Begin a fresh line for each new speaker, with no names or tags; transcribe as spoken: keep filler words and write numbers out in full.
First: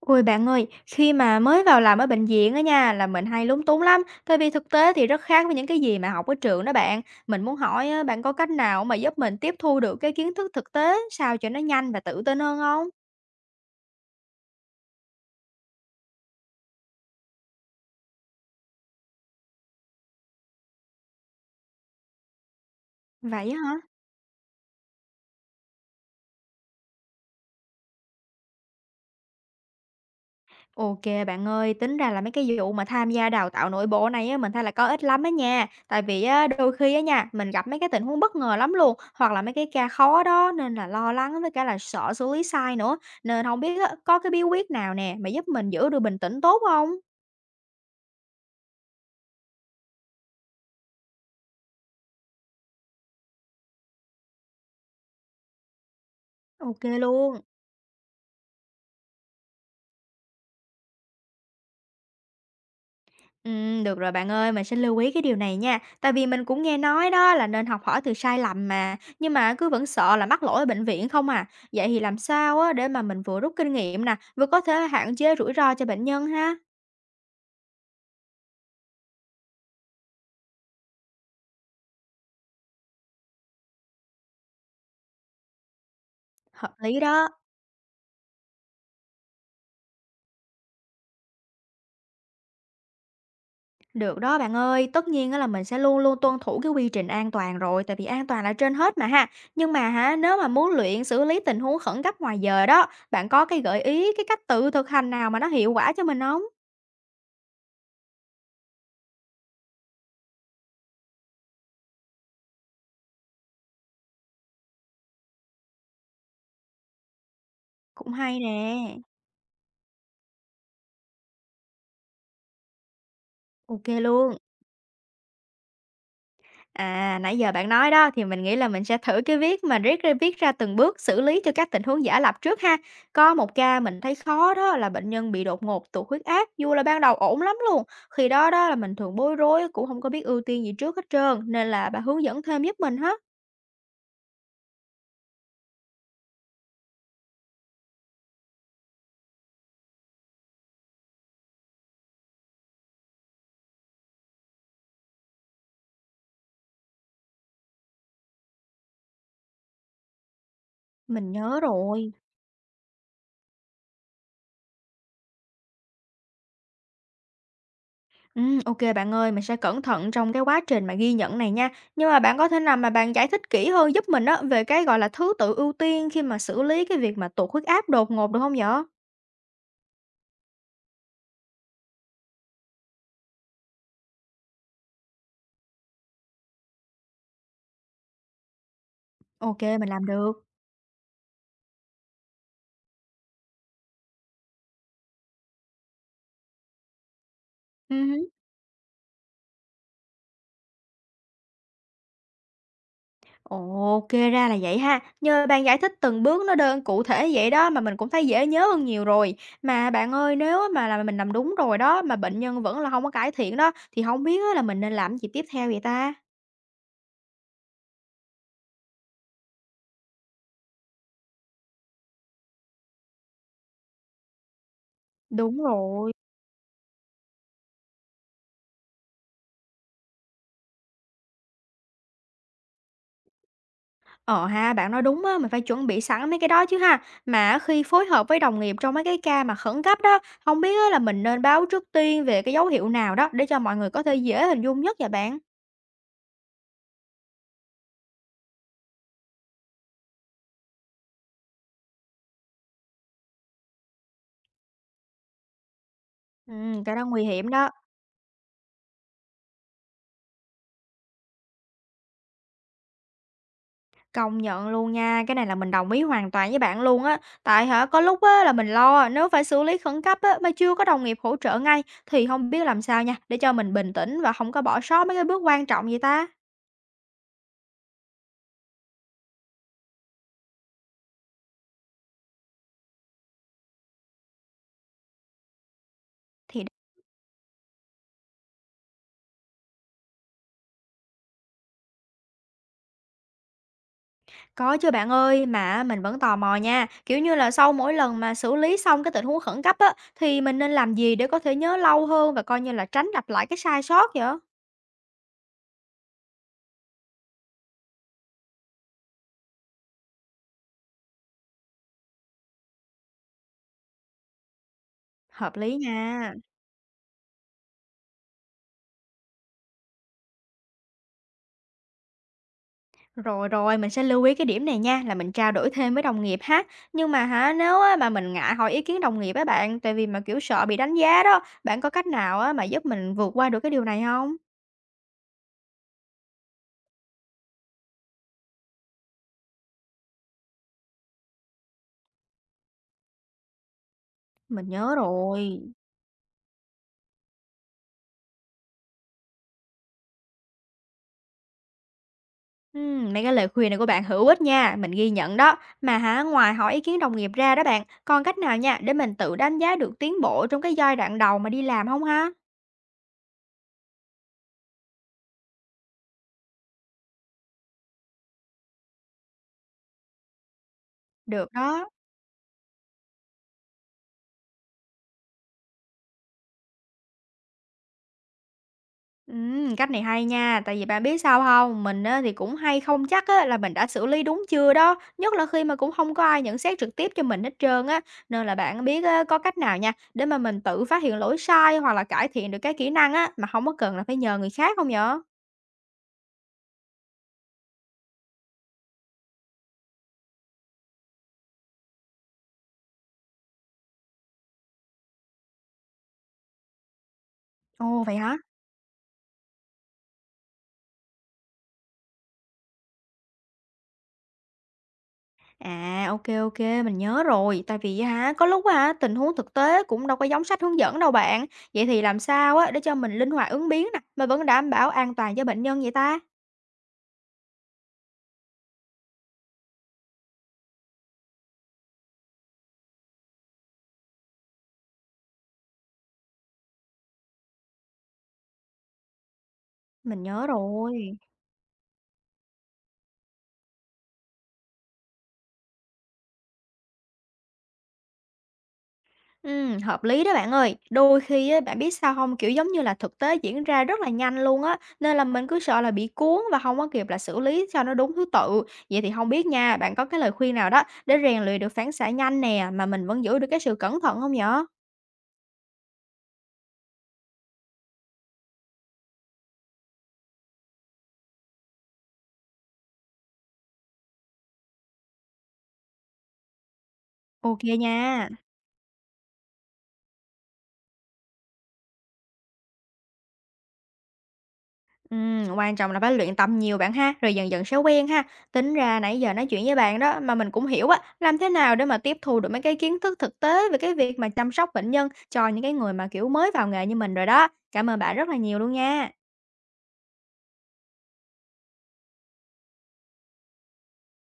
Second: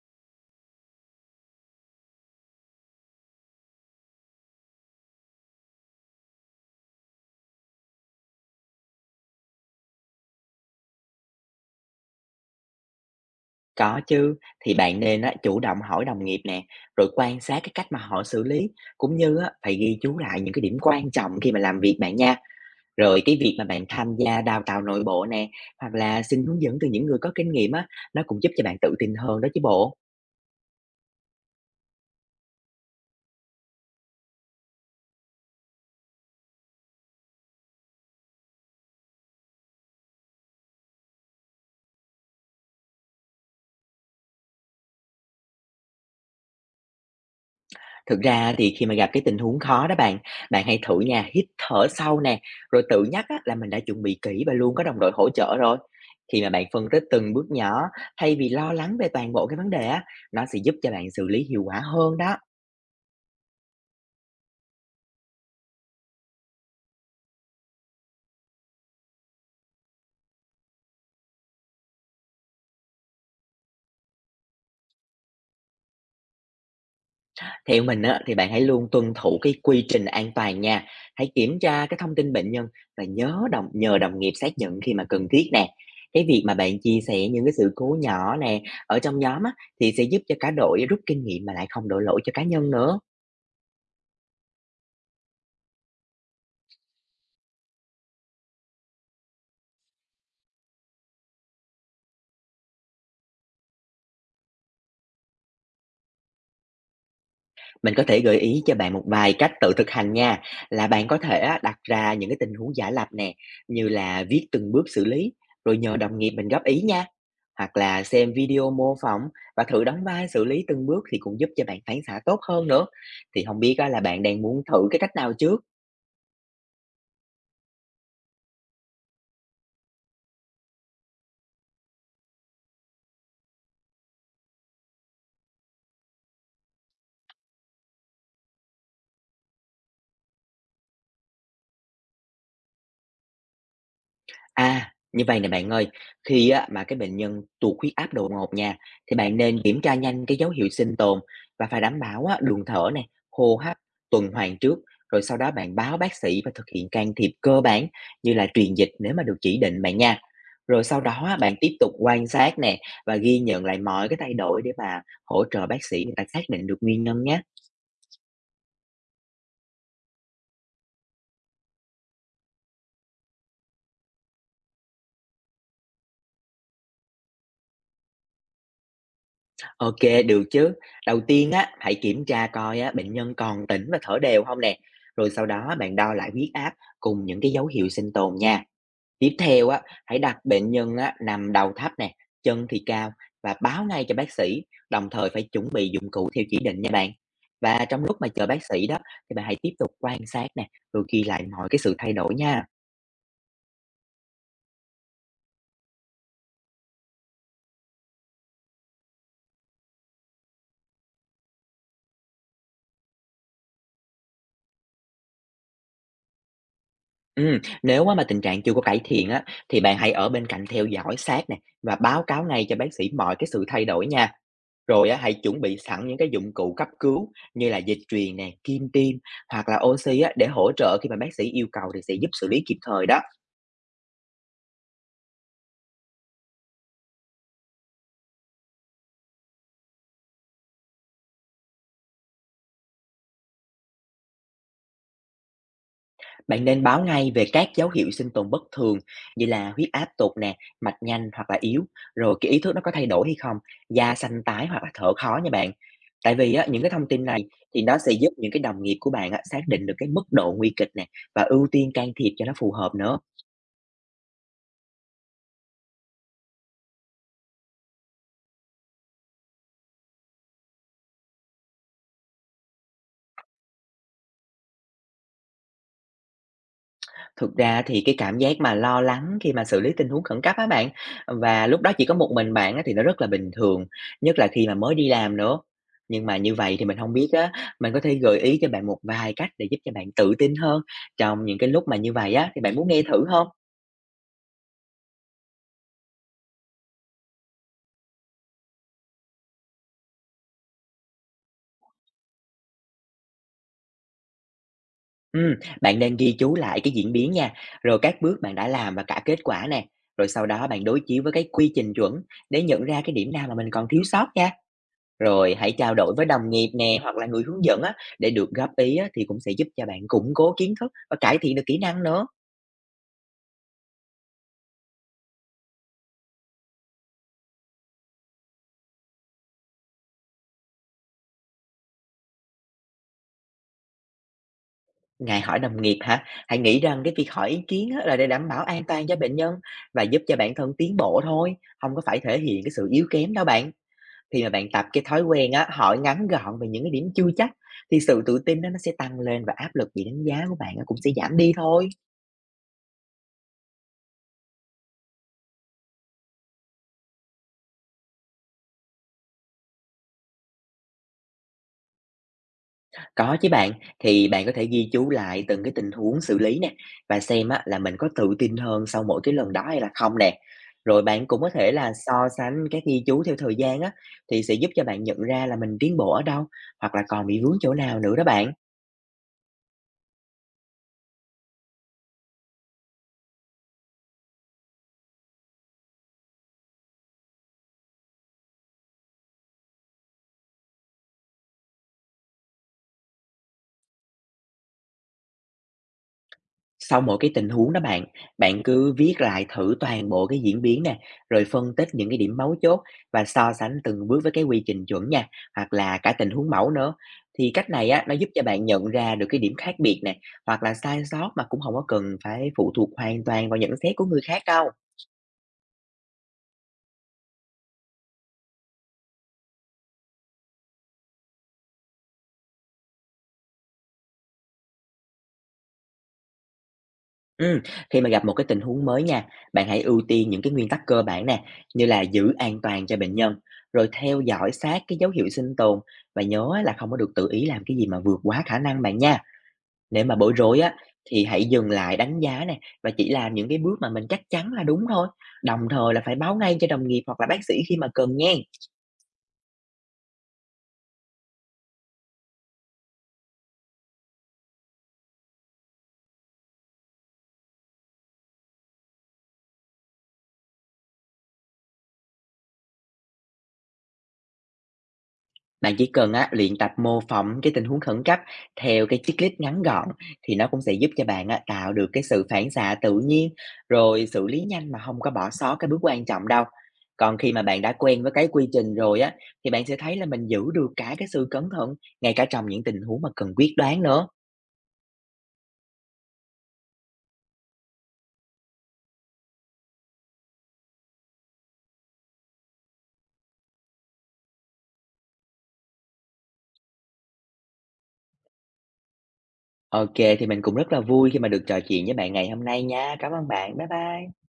Ôi bạn ơi, khi mà mới vào làm ở bệnh viện á nha, là mình hay lúng túng lắm, tại vì thực tế thì rất khác với những cái gì mà học ở trường đó bạn. Mình muốn hỏi á, bạn có cách nào mà giúp mình tiếp thu được cái kiến thức thực tế sao cho nó nhanh và tự tin hơn không?
Có chứ, thì bạn nên á, chủ động hỏi đồng nghiệp nè, rồi quan sát cái cách mà họ xử lý, cũng như á, phải ghi chú lại những cái điểm quan trọng khi mà làm việc bạn nha. Rồi cái
Vậy
việc
á
mà
hả?
bạn tham gia đào tạo nội bộ nè, hoặc là xin hướng dẫn từ những người có kinh nghiệm á, nó cũng giúp cho bạn tự tin hơn đó chứ bộ.
OK bạn ơi, tính ra là mấy cái vụ mà tham gia đào tạo nội bộ này á, mình thấy là có ít lắm á nha. Tại vì á, đôi khi á nha, mình gặp mấy cái tình huống bất ngờ lắm luôn, hoặc là mấy cái ca khó đó nên là lo lắng với cả là sợ xử lý sai nữa. Nên không biết á, có cái bí quyết nào nè mà giúp mình giữ được bình tĩnh tốt không?
Thực ra thì khi mà gặp cái tình huống khó đó bạn, bạn hãy thử nha, hít thở sâu nè, rồi tự nhắc á, là mình đã chuẩn bị kỹ và luôn có đồng đội hỗ trợ rồi. Khi mà bạn
OK
phân tích từng
luôn.
bước nhỏ, thay vì lo lắng về toàn bộ cái vấn đề á, nó sẽ giúp cho bạn xử lý hiệu quả hơn đó.
Ừm, được rồi bạn ơi, mình sẽ lưu ý cái điều này nha. Tại vì mình cũng nghe nói đó là nên học hỏi từ sai lầm mà, nhưng mà cứ vẫn sợ là mắc lỗi ở bệnh viện không à. Vậy thì làm sao á để mà mình vừa rút kinh nghiệm nè, vừa có thể hạn chế rủi ro cho bệnh nhân ha?
Theo mình á, thì bạn hãy luôn tuân thủ cái quy trình an toàn nha. Hãy kiểm tra cái thông tin bệnh nhân và nhớ đồng nhờ đồng nghiệp xác nhận khi mà cần thiết nè. Cái việc mà
Hợp
bạn chia
lý đó.
sẻ những cái sự cố nhỏ nè ở trong nhóm á, thì sẽ giúp cho cả đội rút kinh nghiệm mà lại không đổ lỗi cho cá nhân nữa.
Được đó bạn ơi, tất nhiên á là mình sẽ luôn luôn tuân thủ cái quy trình an toàn rồi, tại vì an toàn là trên hết mà ha. Nhưng mà hả, nếu mà muốn luyện xử lý tình huống khẩn cấp ngoài giờ đó, bạn có cái gợi ý, cái cách tự thực hành nào mà nó hiệu quả cho mình không?
Mình có thể gợi ý cho bạn một vài cách tự thực hành nha, là bạn có thể á, đặt ra những cái tình huống giả lập nè, như là viết từng bước xử lý, rồi nhờ đồng nghiệp mình góp ý nha, hoặc là
Cũng
xem
hay
video
nè.
mô phỏng và thử đóng vai xử lý từng bước thì cũng giúp cho bạn phản xạ tốt hơn nữa. Thì không biết
Ok
á là bạn
luôn.
đang muốn thử cái cách nào trước?
À, nãy giờ bạn nói đó thì mình nghĩ là mình sẽ thử cái viết mà riết ra viết ra từng bước xử lý cho các tình huống giả lập trước ha. Có một ca mình thấy khó đó là bệnh nhân bị đột ngột tụt huyết áp, dù là ban đầu ổn lắm luôn. Khi đó đó là mình thường bối rối cũng không có biết ưu tiên gì trước hết trơn nên là bà hướng dẫn thêm giúp mình hết.
À, như vậy nè bạn ơi, khi á mà cái bệnh nhân tụt huyết áp đột ngột nha, thì bạn nên kiểm tra nhanh cái dấu hiệu sinh tồn và phải đảm bảo á đường thở này, hô hấp, tuần hoàn trước, rồi sau đó bạn báo bác sĩ và thực hiện can thiệp cơ bản như là truyền dịch nếu mà được chỉ định bạn nha. Rồi sau đó
Mình
á, bạn
nhớ
tiếp tục
rồi.
quan sát nè và ghi nhận lại mọi cái thay đổi để mà hỗ trợ bác sĩ người ta xác định được nguyên nhân nhé.
Ừ, ok bạn ơi, mình sẽ cẩn thận trong cái quá trình mà ghi nhận này nha. Nhưng mà bạn có thể nào mà bạn giải thích kỹ hơn giúp mình á về cái gọi là thứ tự ưu tiên khi mà xử lý cái việc mà tụt huyết áp đột ngột được không vậy?
OK, được chứ. Đầu tiên á, hãy kiểm tra coi á, bệnh nhân còn tỉnh và thở đều không nè, rồi sau đó bạn đo lại huyết áp cùng những cái dấu hiệu sinh tồn nha. Tiếp
Ok,
theo á,
mình làm
hãy đặt
được.
bệnh nhân á, nằm đầu thấp nè, chân thì cao và báo ngay cho bác sĩ, đồng thời phải chuẩn bị dụng cụ theo chỉ định nha bạn. Và trong
Ừm
lúc mà
hứm.
chờ bác sĩ đó, thì bạn hãy tiếp tục quan sát nè, rồi ghi lại mọi cái sự thay đổi nha.
Ồ, kê ra là vậy ha. Nhờ bạn giải thích từng bước nó đơn cụ thể vậy đó mà mình cũng thấy dễ nhớ hơn nhiều rồi. Mà bạn ơi, nếu á mà là mình làm đúng rồi đó, mà bệnh nhân vẫn là hông có cải thiện đó, thì hông biết á là mình nên làm gì tiếp theo vậy ta?
Ừm, nếu á mà tình trạng chưa có cải thiện á, thì bạn hãy ở bên cạnh theo dõi sát nè và báo cáo ngay cho bác sĩ mọi cái sự thay đổi nha. Rồi á, hãy
Đúng
chuẩn bị sẵn
rồi.
những cái dụng cụ cấp cứu như là dịch truyền nè, kim tiêm hoặc là oxy á, để hỗ trợ khi mà bác sĩ yêu cầu thì sẽ giúp xử lý kịp thời đó.
Ờ ha, bạn nói đúng á, mình phải chuẩn bị sẵn mấy cái đó chứ ha. Mà á khi phối hợp với đồng nghiệp trong mấy cái ca mà khẩn cấp đó, hông biết á là mình nên báo trước tiên về cái dấu hiệu nào đó để cho mọi người có thể dễ hình dung nhất vậy bạn?
Bạn nên báo ngay về các dấu hiệu sinh tồn bất thường như là huyết áp tụt nè, mạch nhanh hoặc là yếu, rồi cái ý thức nó có thay đổi hay không, da xanh tái hoặc là thở khó nha bạn. Tại vì á, những
Ừm,
cái
cái đó
thông
nguy
tin này
hiểm đó.
thì nó sẽ giúp những cái đồng nghiệp của bạn á, xác định được cái mức độ nguy kịch nè và ưu tiên can thiệp cho nó phù hợp nữa.
Công nhận luôn nha, cái này là mình đồng ý hoàn toàn với bạn luôn á. Tại hả, có lúc á là mình lo nếu phải xử lý khẩn cấp á mà chưa có đồng nghiệp hỗ trợ ngay thì không biết làm sao nha, để cho mình bình tĩnh và không có bỏ sót mấy cái bước quan trọng gì ta.
Thực ra thì cái cảm giác mà lo lắng khi mà xử lý tình huống khẩn cấp á bạn, và lúc đó chỉ có một mình bạn á, thì nó rất là bình thường, nhất là khi mà mới đi làm nữa. Nhưng mà như
Thì
vậy thì mình không biết á, mình có thể gợi ý cho bạn một vài cách để giúp cho bạn tự tin hơn trong những cái lúc mà như vậy á, thì bạn muốn nghe thử không?
có chứ bạn ơi, mà mình vẫn tò mò nha, kiểu như là sau mỗi lần mà xử lý xong cái tình huống khẩn cấp á thì mình nên làm gì để có thể nhớ lâu hơn và coi như là tránh lặp lại cái sai sót vậy?
Ừm, bạn nên ghi chú lại cái diễn biến nha, rồi các bước bạn đã làm và cả kết quả nè, rồi sau đó bạn đối chiếu với cái quy trình chuẩn để nhận ra cái điểm nào mà mình còn thiếu sót nha. Rồi
Hợp
hãy
lý
trao đổi với
nha.
đồng nghiệp nè, hoặc là người hướng dẫn á, để được góp ý á, thì cũng sẽ giúp cho bạn củng cố kiến thức và cải thiện được kỹ năng nữa.
Rồi, rồi, mình sẽ lưu ý cái điểm này nha, là mình trao đổi thêm với đồng nghiệp ha. Nhưng mà hả, nếu á mà mình ngại hỏi ý kiến đồng nghiệp á bạn, tại vì mà, kiểu, sợ bị đánh giá đó, bạn có cách nào á mà giúp mình vượt qua được cái điều này không?
Ngài hỏi đồng nghiệp hả? Hãy nghĩ rằng cái việc hỏi ý kiến á, là để đảm bảo an toàn cho bệnh nhân và giúp cho bản thân tiến bộ thôi, không có phải thể hiện cái sự yếu kém đâu bạn. Khi mà
Mình
bạn tập
nhớ
cái thói quen
rồi.
á, hỏi ngắn gọn về những cái điểm chưa chắc, thì sự tự tin đó nó sẽ tăng lên và áp lực bị đánh giá của bạn á, cũng sẽ giảm đi thôi.
Ừm, mấy cái lời khuyên này của bạn hữu ích nha, mình ghi nhận đó. Mà hả, ngoài hỏi ý kiến đồng nghiệp ra đó bạn, còn cách nào nha để mình tự đánh giá được tiến bộ trong cái giai đoạn đầu mà đi làm không ha?
Có chứ bạn, thì bạn có thể ghi chú lại từng cái tình huống xử lý nè và xem á, là mình có tự tin hơn sau mỗi cái lần đó hay là không nè. Rồi bạn cũng có
Được
thể
đó.
là so sánh các ghi chú theo thời gian á, thì sẽ giúp cho bạn nhận ra là mình tiến bộ ở đâu hoặc là còn bị vướng chỗ nào nữa đó bạn.
Ừm, cách này hay nha, tại vì bạn biết sao không? Mình á thì cũng hay không chắc á là mình đã xử lý đúng chưa đó, nhất là khi mà cũng không có ai nhận xét trực tiếp cho mình hết trơn á. Nên là bạn biết á, có cách nào nha, để mà mình tự phát hiện lỗi sai hoặc là cải thiện được cái kỹ năng á, mà không có cần là phải nhờ người khác không nhở?
Sau mỗi cái tình huống đó bạn, bạn cứ viết lại thử toàn bộ cái diễn biến nè, rồi phân tích những cái điểm mấu chốt và so sánh từng bước với cái quy trình chuẩn nha, hoặc là cả tình huống mẫu nữa. Thì cách này
Ồ,
á, nó
vậy
giúp
hả?
cho bạn nhận ra được cái điểm khác biệt nè, hoặc là sai sót mà cũng không có cần phải phụ thuộc hoàn toàn vào nhận xét của người khác đâu.
À, ok ok mình nhớ rồi, tại vì á hả, có lúc á hả, tình huống thực tế cũng đâu có giống sách hướng dẫn đâu bạn. Vậy thì làm sao á, để cho mình linh hoạt ứng biến nè, mà vẫn đảm bảo an toàn cho bệnh nhân vậy ta?
Ừm, khi mà gặp một cái tình huống mới nha, bạn hãy ưu tiên những cái nguyên tắc cơ bản nè, như là giữ an toàn cho bệnh nhân, rồi theo dõi sát cái dấu hiệu sinh tồn và nhớ á là không có được tự ý làm cái gì mà vượt quá khả năng bạn nha. Nếu mà
Mình
bối
nhớ
rối á,
rồi.
thì hãy dừng lại đánh giá nè và chỉ làm những cái bước mà mình chắc chắn là đúng thôi. Đồng thời là phải báo ngay cho đồng nghiệp hoặc là bác sĩ khi mà cần nha.
Ừm, hợp lý đó bạn ơi. Đôi khi á, bạn biết sao không? Kiểu, giống như là, thực tế diễn ra rất là nhanh luôn á, nên là mình cứ sợ là bị cuốn và không có kịp là xử lý cho nó đúng thứ tự. Vậy thì không biết nha, bạn có cái lời khuyên nào đó để rèn luyện được phản xạ nhanh nè, mà mình vẫn giữ được cái sự cẩn thận không nhở?
Bạn chỉ cần á, luyện tập mô phỏng cái tình huống khẩn cấp theo cái checklist ngắn gọn, thì nó cũng sẽ giúp cho bạn á, tạo được cái sự phản xạ tự nhiên rồi xử lý nhanh mà không có bỏ sót cái bước quan trọng đâu. Còn khi mà
Ok
bạn đã quen với
nha.
cái quy trình rồi á, thì bạn sẽ thấy là mình giữ được cả cái sự cẩn thận ngay cả trong những tình huống mà cần quyết đoán nữa.
Ừm, quan trọng là phải luyện tập nhiều bạn ha, rồi dần dần sẽ quen ha. Tính ra nãy giờ nói chuyện với bạn đó mà mình cũng hiểu á, làm thế nào để mà tiếp thu được mấy cái kiến thức thực tế về cái việc mà chăm sóc bệnh nhân cho những cái người mà kiểu mới vào nghề như mình rồi đó. Cảm ơn bạn rất là nhiều luôn nha.
Ok, thì mình cũng rất là vui khi mà được trò chuyện với bạn ngày hôm nay nha. Cảm ơn bạn. Bye bye.